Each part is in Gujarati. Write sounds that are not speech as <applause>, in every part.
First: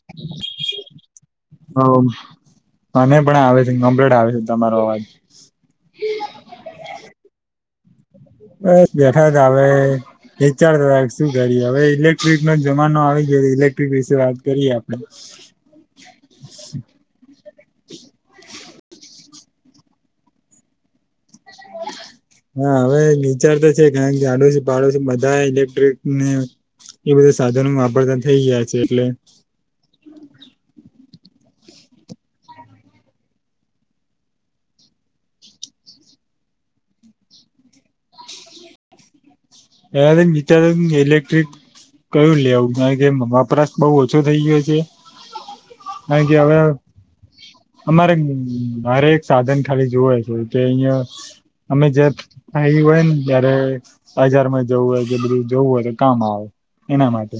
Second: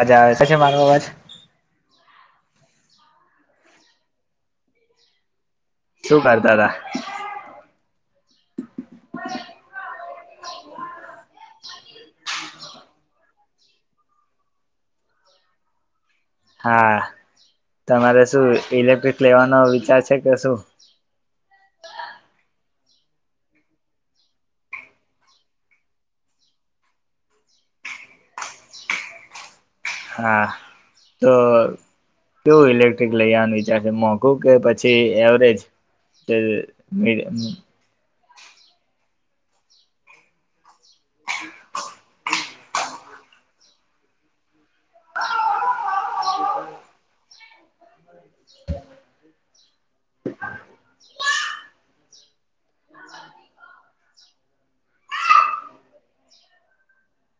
અવાજ આવે છે મારો અવાજ હોવ. મને પણ આવે છે કમ્પ્લેટ આવે છે તમારો અવાજ. શું કરતા તા. બસ બેઠા તા હવે વિચારતા શું કરીએ હવે ઇલેક્ટ્રિકનો જમાનો આવી ગયો ઇલેક્ટ્રિક વિશે વાત કરીએ આપડે હા તમારે શું ઇલેક્ટ લેવાનો વિચાર છે કે શું. <inaudible> હા હવે વિચાર તો છે કારણ આડોસી પાડોસી બધા ઇલેક્ટ્રિક ને એ બધા સાધનો વાપરતા થઇ ગયા છે એટલે હા તો કેવું ઇલેક્ટ્રિક લઈ આવાનું વિચારશે મોંઘું કે પછી એવરેજ. કે મી એ વિચાર્યું કે ઈલેક્ટ્રિક કયું લેવું કારણ કે વપરાશ બઉ ઓછો થઇ ગયો છે. કારણ કે હવે અમારે મારે એક સાધન ખરીદવું હોય તો તે અહિયાં અમે જ્યારે ફ્રી હોય ને ત્યારે હાજર જવું હોય કે બધું જવું હોય તો કામ આવે એના માટે.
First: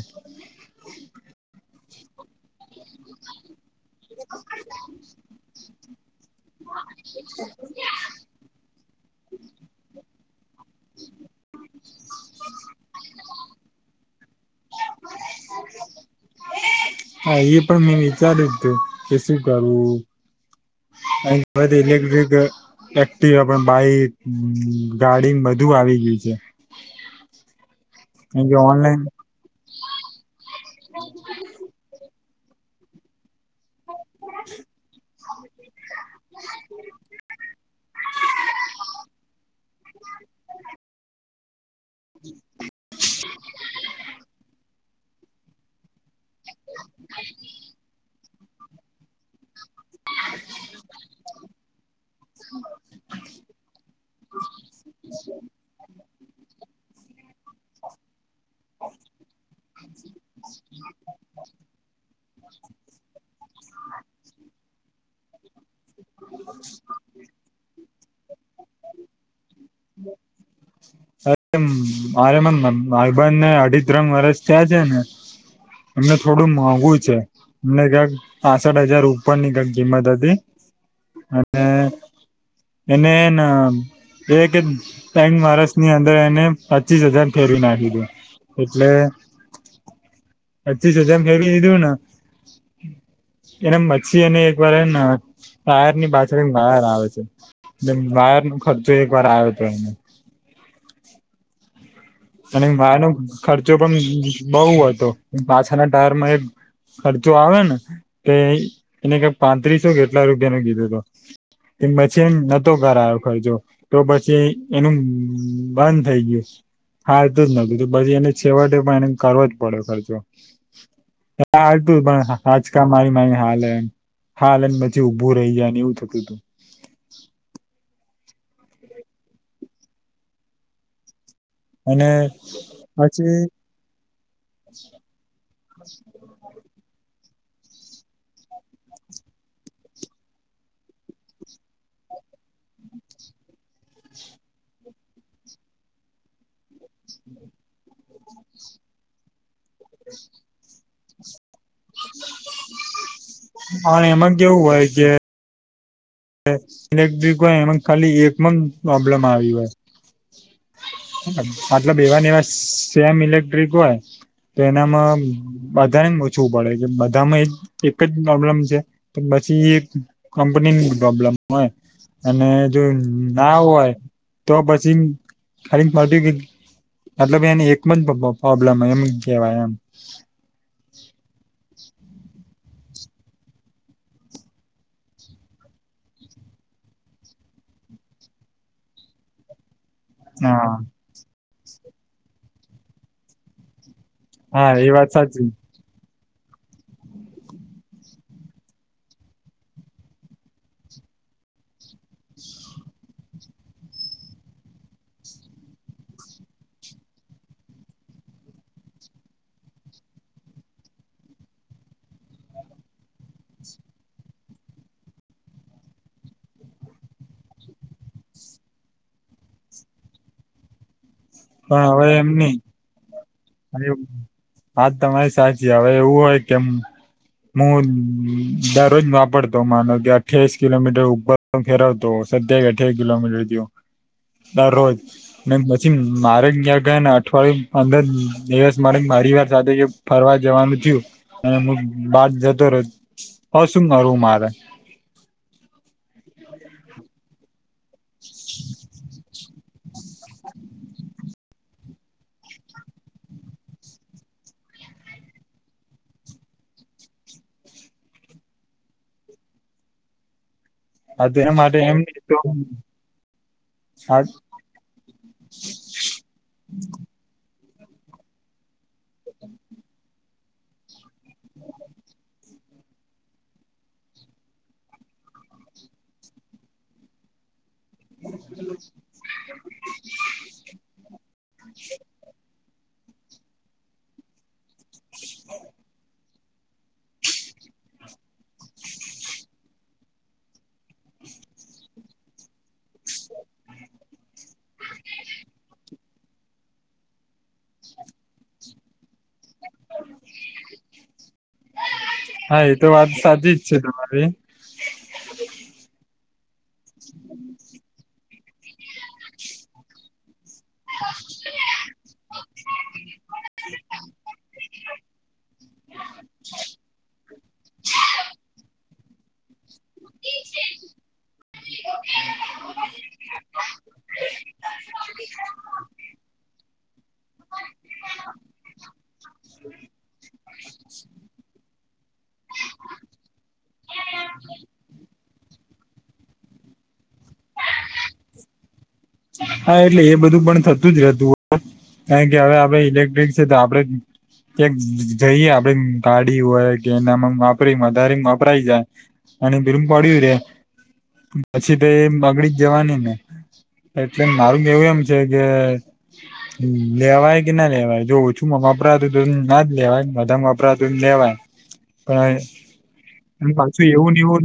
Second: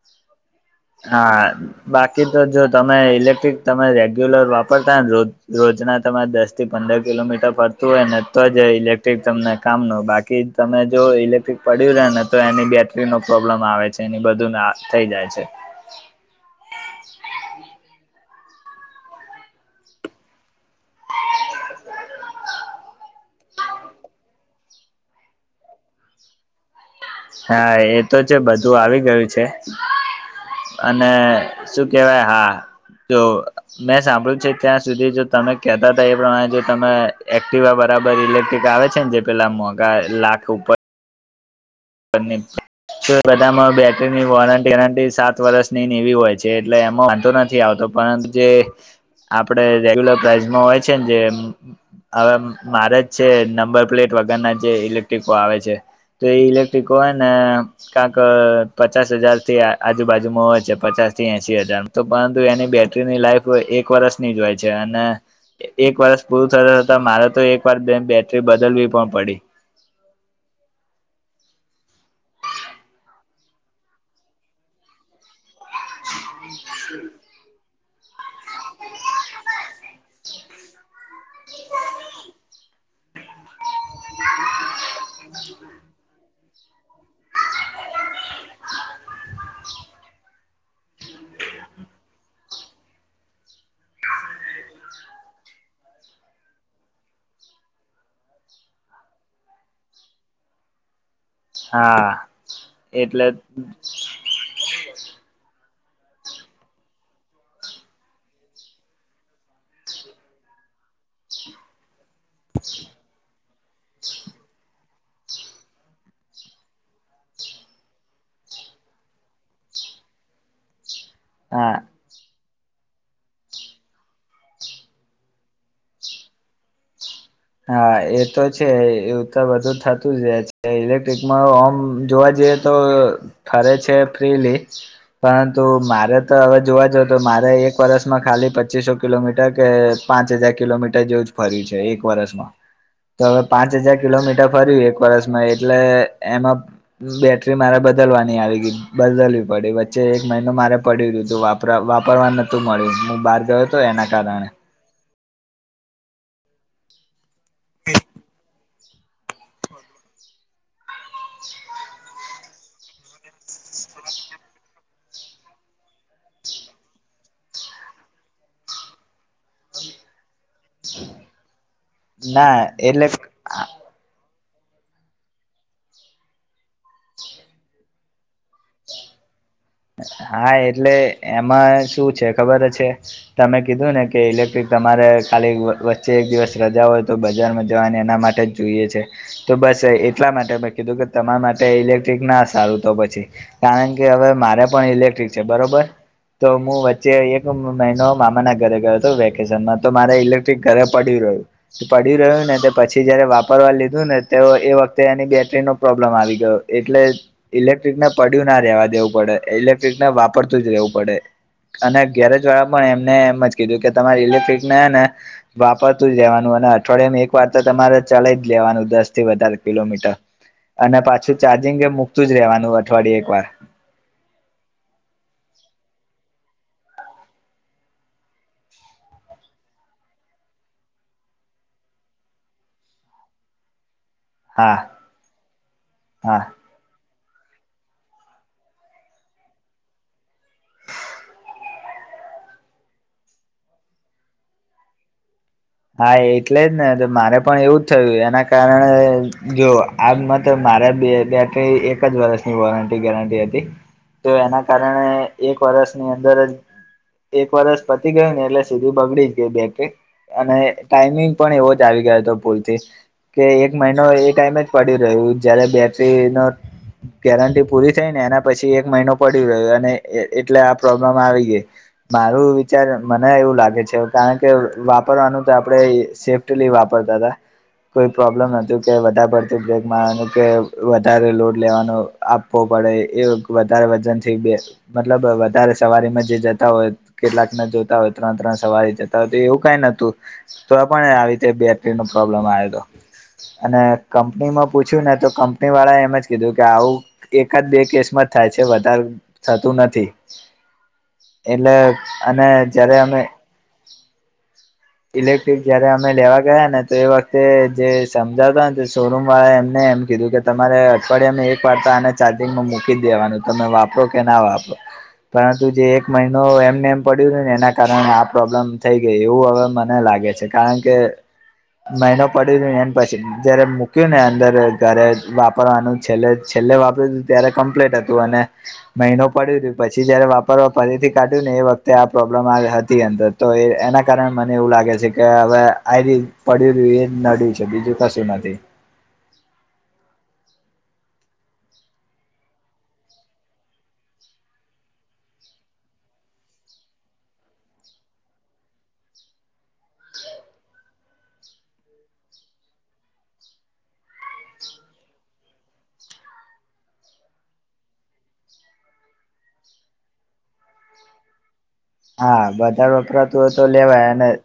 હા બાકી તો જો તમે ઇલેક્ટ્રિક તમે રેગ્યુલર વાપરતા ને રોજ રોજના તમારે દસથી પંદર કિલોમીટર પડતું હોય ને તો જ ઇલેક્ટ ઇલેક્ટ્રિક તમને કામનું બાકી તમે જો ઇલેક્ટ્રિક પડ્યું રેને તો એની બેટરીનો પ્રોબ્લેમ આવે છે. એની બધું નાશ થઈ જાય છે. હા એ પણ મેં વિચાર્યું જ હતું કે શું કરવું. <unintelligible> એકટીવા પણ બાઈક ગાડી ને બધું આવી ગયું છે. હા એ તો છે કારણ કે બધું ઓનલાઈન આવી ગયું છે અને શું કેવાય હા જો મેં સાંભળ્યું છે ત્યાં સુધી જો તમે કેતા એ પ્રમાણે જો તમે એક્ટિવા બરાબર ઇલેક્ટ્રિક આવે છે ને જે પેલા મોગ ગા લાખ ઉપર બંને બધામાં બેટરીની વોરંટી આનાથી સાત વર્ષની ની એવી હોય છે. જે એટલે એમાં વાંધો નથી આવતો પરંતુ જે આ આપડે રેગ્યુલર પ્રાઈઝમાં હોય છે ને જેમ હવે મારે જ છે નંબર પ્લેટ વગરના જે ઇલેક્ટ્રિકો આવે છે. તો એ ઇલેક્ટ્રિકો હોય ને કાક પચાસ હજાર થી આજુબાજુમાં હોય છે. પચાસ થી એસી હજાર તો પરંતુ એની બેટરીની લાઈફ એક એક વર્ષની જ હોય છે અને એક વર્ષ પૂરું થતા થતા મારે તો એક વાર બે બેટરી બદલવી પણ પડી. અરે મારે મને માારબન ને અઢી ત્રણ વર્ષ થયાં છે ને એમને થોડું મોઘું છે. અમને ક્યાંક પાસઠ હજાર ઉપર ની કઈક કિંમત હતી. અને <inaudible> એને ન એ કેય બેંક મહારાષ્ટ્રની અંદર એને પચીસ હજાર ફહેરવી નાખી દે. એટલે <inaudible> પચીસ હજાર મેળવી ન. <inaudible> એના મચછીને એક વાર એ ન ટાયર ની પાછળ વાયર આવે છે, એ વાયર નો ખર્ચો એક વાર આવ્યો હતો. હા. અને વાયર નો એટલે ખર્ચો પણ બહુ હતો, પાછળના ટાયરમાં એક ખર્ચો આવે ને તે એને કે પાંત્રીસો કેટલા રૂપિયા ન કીધો હતા. <inaudible> પછી નતો કરાયો ખર્ચો તો પછી એનું બંધ થઈ ગયું હા એતું જ નતું પછી એને છેવટે પણ એને કરવો જ પડે ખર્ચો હા આટું પણ હા આચકા મારી મારી હાલમ હાલ એને પછી ઊભું રહી જાય ને એવું થતું તું હા એ તો છે એવું તો બધું થતું જ છે ઇલેક્ટ્રિક મ અને જોવા જઈએ તો પછી ફરે છે ફ્રીલી પરંતુ મારે તો હવે જોવા જ તો મારે એક વર્ષમાં ખાલી પચીસો કિલોમીટર કે પાંચ હજાર કિલોમીટર જેવું જ ફર્યું છે એક વર્ષ માં તો હવે પાંચ હજાર કિલોમીટર ફર્યું એક વરષમાં એટલે એમાં બેટરી મારા બધા બલવાની આવી બદલવી પડી વચ્ચે એક મહિનો મારે પડ્યું વપરા પરવાન નતું મળ્યું હું બહાર ગયો હતો પણ એના એમાં કારણે કેવું હોય કે ઇલેક્ટ્રિક હોય એમાં ખાલી એકમાં પ્રોબ્લેમ આવી હોય મતલબ એવાને એવા સેમ ઇલેક્ટ્રિક હોય તો એનામાં બધાને જ ઓછવું પડે કે બધામાં એક જ પ્રોબ્લેમ છે પછી કંપનીની પ્રોબ્લેમ હોય અને ના જો એટલે ના હોય, તો પછી ખાલી ફટ મતલબ એને એકમ જ પ્રોબ્લેમ એમ, કેવાય એમ હા એટલે એમાં શું છે ખબર છે, તમે કીધું ને કે ઇલેક્ટ્રિક તમારે ખાલી વચ્ચે એક દિવસ રજા હોય, બજારમાં જવાની એના માટે જ જોઈએ છે, તો બસ એટલા માટે મે હા કીધું કે તમારા માટે ઇલેક્ટ્રિક ના સારું તો પછી કારણ કે હવે મારે હા એ પણ વાત ઇલેક્ટ્રિક છે, સાચી બરોબર તો હું વચ્ચે એક મહિનો મામાના ઘરે ગયો હતો, વેકેશનમાં તો મારે ઇલેક્ટ્રિક ઘરે પડ્યું રહ્યો પડ્યું રહ્યું ને પછી જયારે વાપરવા લીધું ને તો એ વખતે એની બેટરી નો પ્રોબ્લેમ આવી ગયો, એટલે ઇલેક્ટ્રિકને પડય્યું ના રેવા દેવું પડે. ઇલેક્ટ્રિક ને વાપરતું જ રહેવું પડે. અને ગેરેજ વાળા પણ એમને એમ જ કીધું કે તમારી ઇલેક્ટ્રિકને ને વાપરતુંજ રહેવાનું, અને અઠવાડિયામાં એક વાર તો તમારે ચલા જ લેવાનું દસ થી વધારે કિલોમીટર અને પાછું ચાર્જિંગ પણ કે હવે એમ મુકતું જ નહી રહેવાનું અઠવાડયે એક વાર વાત તમારી સાચી હવે એવું હોય, કેમ હું દરરોજ વાપરતો માનો કે અઠ્યાવીસ કિલોમીટર ઉપર ફેરવતો, સત્તાવીસ, અઠ્ઠાવીસ કિલોમીટર થયું હા દરરોજ ને પછી હા મારે અઠવાડિયું અંદર દિવસ માટે પરિવાર સાથે ફરવા જવાનું થયું, અને બાાર જતો રહ હ શું કરવું મારે? <inaudible> હા, એટલે જ ને મારે પણ એવું જ થયું એના કારણે જો આ મ તો મારે બે બેટરી એક જ વર્ષની વોરંટી ગેરંટી હતી, તો એના કારણે એક વરષની અંદર જ એક વરસ પતી ગયું ને એટલે સીધું બગડી જ ગય બેટરી અને હા ટાઈમિંગ તો પણ એના એવો માટે જ એમ આવી નહી ગયો હતો, તો ભૂલથી કે એક મહિનો એક હા ટાઈમ જ પડી રહ્યું, જયારે બેટરી ન ગેરંટી પૂરી થઈ ને એના પછી એક મહિનો પડી રહ્યો અને એ એટલે આ પ્રોબ્લેમ આવી ગઈ મારું અત્યારે મને એવું લાગે છે, કારણકે વાપ વાપરવાનું તો આપડે સેફ્ટલી વાપરતા હતા. કોઈ પ્રોબ્લમ નહોતું કે વધારે પડતું બ્રેક મારવાનું કે વધારે લોડ લેવાનું આપ પડે એ વધારે વજનથી બે મતલબ વધારે સવારીમાં જે જતું હોય કેટલાક ના જોતા હોય ત્રણ ત્રણ સવારે જતા હોય તો એવું કઈ નથી. તો પણ આવી રીતે બેટરી નો પ્રોબ્લેમ આવે હતો, લો અને કંપનીમાં પૂછ્યું ને તો કંપની વાળા એમ જ કીધું કે આવું એક જ બે કેસમાં થાય છે વધારે થતું નથી. એટલે અને એ તો જયારે વાત અમે સાચી જ છે તમારી ઇલેક્ટ્રિક જયારે અમે લેવા ગયા ને તો એ વખતે જે સમ ત્યાં ગયા શોરૂમ વાળા એમને એમ કીધું કે તમારે અઠવાડિયામાં એક વાર તો આને ચાર્જિંગમાં મૂકી દેવાનું તમે વાપરો કે ના વાપરો પણ. જે એક મહિનો એમને એમ પડ્યું ને એના કારણે આ પ્રોબ્લેમ થઈ ગઈ એવું હવે, મને લાગે છે, કારણ કે મહિનો પડી રહ્યું અને પછી જયારે મૂક્યું ને અંદર ઘરે વાપરવાનું છેલ્લે છેલ્લે વાપ ત્યારે કમ્પ્લેટ હતું અને મહિનો પડી રહ્યું પછી જયારે વાપરવા ફરીથી કાઢ્યું ને એ વખતે આ પ્રોબ્લેમ આવી હતી અંદર તો એના કારણે મ ને એવું લાગે છે કે હવે આ પડ્યું એ નડ્યું છે બીજું કશું નથી. હા એટલે એ બધું પણ થતું જ રહેતું. કારણ કે હવે આપડે ઇલેક્ટ્રિક છે તો આપડે કે જઈએ આપડે ગાડી હોય કે એનામાં વાપરી વધારે વાપરાય જા અને ભીલુંમ પડ્યું રે પછી તો એ બગડી જવાની ને. એટલે મારું કહેવું એમ છે કે <inaudible> હ લેવાય કે ના લેવાય જો ઓછું વપરાતું હતું ના જ લેવાયને બધા વપરાતું લેવાય. હા વધારે વપરાતું ક હોય એ તો પાછું લેવાય એવું અને એવું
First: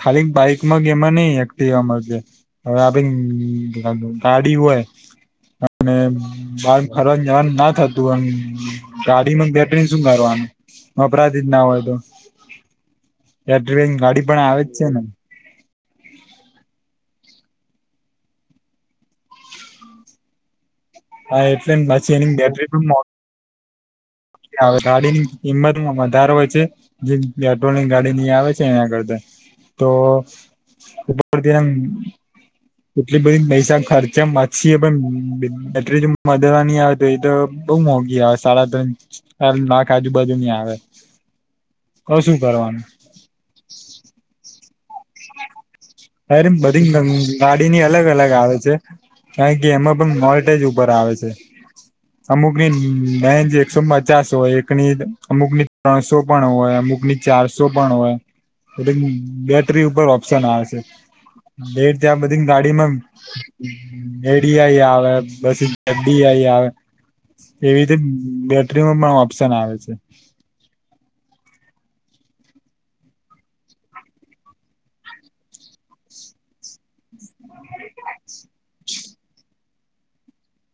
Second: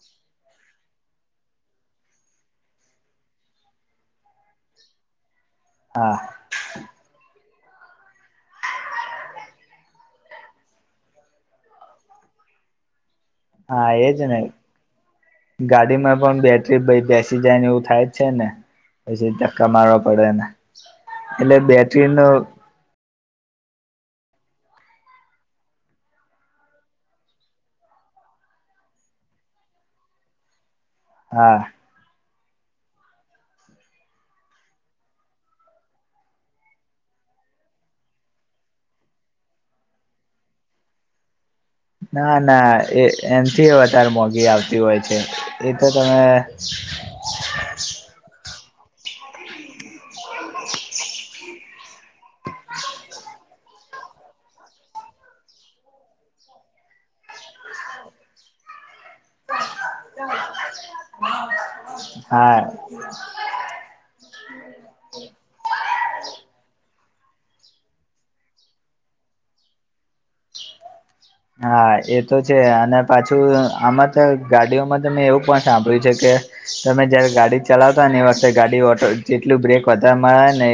ખાલી બાઈક ગ એમાં નહી એક્ટિવામાં છે હવે આપ ગાડી હોય. અને હા બાર ફરવા જવાનું ના થતું એમ ગાડી બેટરી શું કરવાનું વપરાતુ જ ના હોય તો. <inaudible> એટલી હા એજ ગાડી ને પણ આવી જ છે ને. ગાડીમાં પણ બેટરી ભ બેસી જાય ને એવું થાય જ છે ને. પછી ધક્કા મારવા પડેને હા એટલે બેટરી પછી ન વે ગાડીની કિંમતમાં વધારો હોય છે જે પેટ્રોલની ગાડી ન આવે છે એના કરતા. તો ઉપર હા મ <inaudible> એટલી બધી પૈસા ખર્ચા માસીએ પણ એટલે જો મદરાની આવત હોય તો બ મોઘી આવે સાડા ત્રણ નાખ આજુ બાજુ ની આવે. તો ના શું ના કરવાનું એ એનથી વધારે મોઘી આવતી હોય છે. એ તો તમે અરે બધી ગાડીની અલગ અલગ આવે છે કારણ કે એમાં મોલટેજ ઉપર આવે છે અમુક ની મેનજ એકસો બ ચારસો હોય એકની અમુક ની ત્રણસો પણ હોય અમુક ની ચારસો પણ હોય. હડી. બેટરી ઉપર ઓપ્શન આવે છે બેટ ત્યાં બધી હા ગાડીમાં. મેડી આઈ આવે બસ ગડી આઈ આવે. એવી રીતે બેટરીમાં પણ ઓપ્શન આવે છે. હા એ તો છે અને પાછું આમાં તો ગાડીઓમાં ત મેં એવું પણ સાંભળ્યું છે કે તમે જયારે ગાડી ચલાવતા હો ને એ વખતે ગાડી ઓટો જેટલું બ્રેક વધારે મારવા ને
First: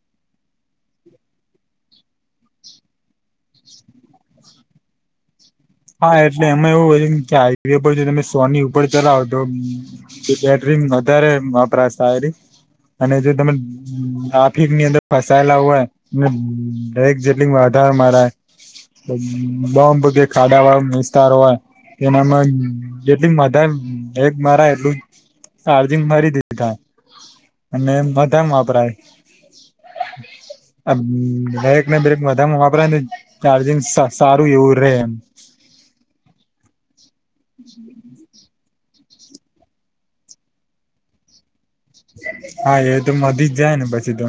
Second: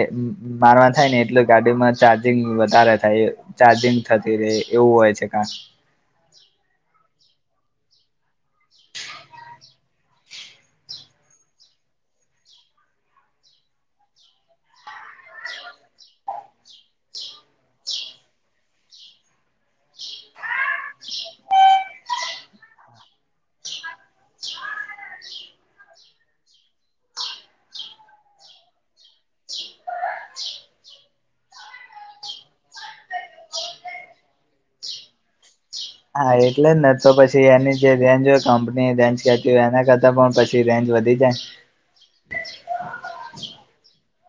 મારવા થાય ને એટલે ગાડીમાં ચાર્જિંગ વધારે થાય ચાર્જિંગ થતી રે એવું હોય છે. કા ઉપ જો તમે સોની ઉપર ચલાવ તો બેટરી વધારે વપરાશ થાય રે. અને જો તમે આફિક ની અંદર ફસાયેલા હોય દરેક જેટલી વાત થાય મારે બમબગ ખાડા વાળ વિસ્તાર હોય. એનામાં જેટલી મદા બ્રેક મારા એટલું. ચાર્જિંગ મારી દીધા અને બધામાં વાપરાય. <inaudible> આ બ્રેક ને બ્રેક વધામાં વાપરા ને ચાર્જિંગ સારું એવું રે એમ. <inaudible> હા એટલે જ ને તો પછી એની જે ધ્યાન જોય કં ને રેન્જ કેટલી હોય એના કરતા પણ પછી રેન્જ વધી જાય. હા એ તો મધી જ જાય ને પછી તો.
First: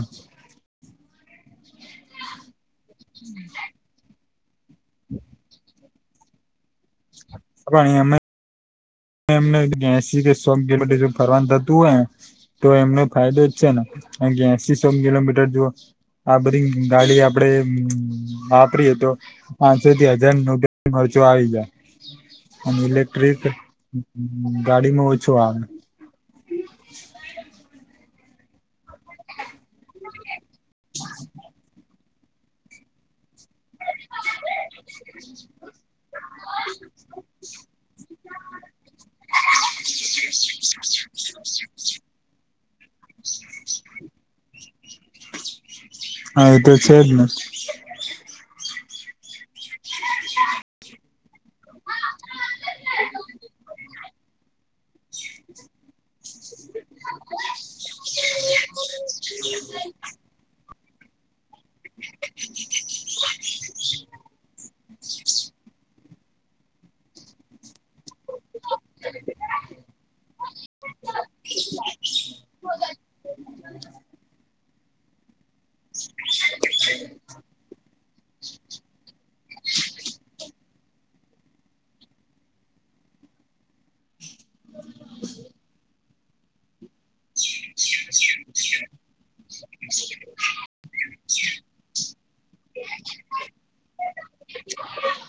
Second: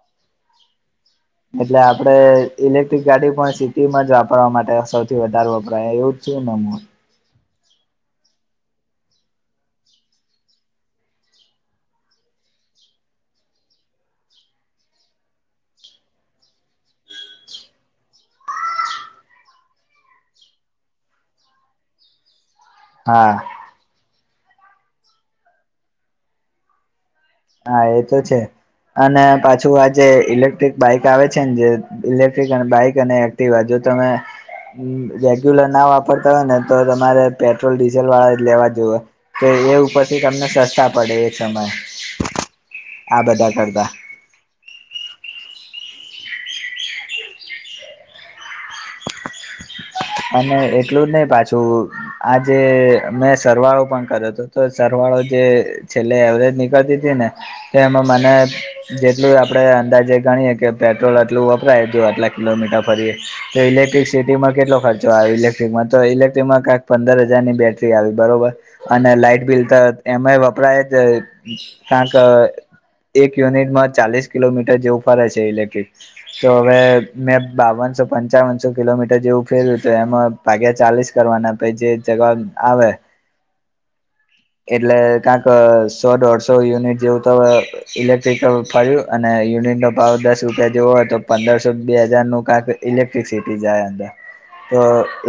એટલે આપડે ઇલેક્ટ્રિક ગાડી પણ સિટીમાં જ વાપરવા માટે સૌથી વધારે વપરાય એવું. છે નામાં. <unintelligible> એમને ગંસી કે શોખ ગેલો જો ફરવાનું થતું હોય તો એમને ફાયદો જ છે ને. હે એશસી સો કિલોમીટર જુઓ આ બધી ગાડી આપડે વાપરીએ તો પાંચસો થી હજાર નોકરી જો આવી જાય <unintelligible> અને હા ઇલેક્ટ્રિક ગાડીમાં ઓછો આવે હા એ તો છે અને પાછું આ જે ઇલેક્ટ્રિક બાઈક આવે છે ને જે ઇલેક્ટ્રિક અને બાઈક અને એક્ટિવ જો તમે રેગ્યુલર ના વાપરતા હોય ને તો તમારે પેટ્રોલ ડીઝલ વાળા લેવા જોએ એ ઉપરથી તમને સસ્તા પડે એ સમય આ બધા કરતા હા તો છે જને અને એટલું જ નહી પાછું આજે મેં સરવાળો પણ કર્યો હતો તો સરવાળો હવે જે છેલ્લે એવરેજ થતી તીને એમાં મને જેટલું આપણેે અંદાજે ગણીયે કે પેટ્રોલ એટલું પુરાતન આટલા કિલોમીટર ફરીએ તો ઇલેક્ટ્રિસિટી માં કેટલો ખર્ચ ઇલેક્ટ્રિકમાં તો ઇલેક્ટ્રિક માંકાક પંદર હજારની બેટરી આવી બરોબર અને લાઈટ બિલ તરત એમા વપરાય જ કાક એક યુનિટ ચાલીશ કિલોમીટર જેવું ફરે છે ઇલેક્ટ્રિક તો હવે મેં બાવનસો પંચાવનસો કિલોમીટર જેવું ફેર્યું તો એમાં ભાગ્યા ચાલીસ કરવાના પછીજે જવાબ આવે એટલે કાક સો દોઢસો યુનિટ જેવું તો ઇલેક્ટ્રિકલ ફર્યું અને યુનિટ નો પાવર દસ રૂપિયા જેવો હોય તો પંદરસો બે હજાર નોકાપે ઇલેક્ટ્રિસિટી જાય અંદર તો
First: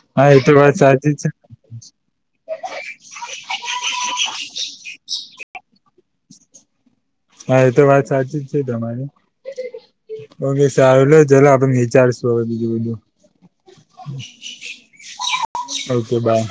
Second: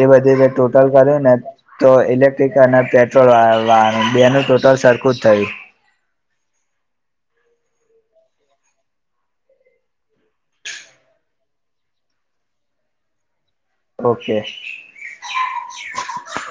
એ હા બધું જે તો વાત ટોટલ સાચી કર્યું છે ને તો ઇલેક્ટ્રિક અને પેટ્રોલ વાળુ તેનું ટોટલ સરખું જ થયું હા એ તો વાત સાચી જ છે તમારી ઓકે સારું ચલો આપડે વિચારશું હવે બીજું બધું ઓકે ઓકે બાય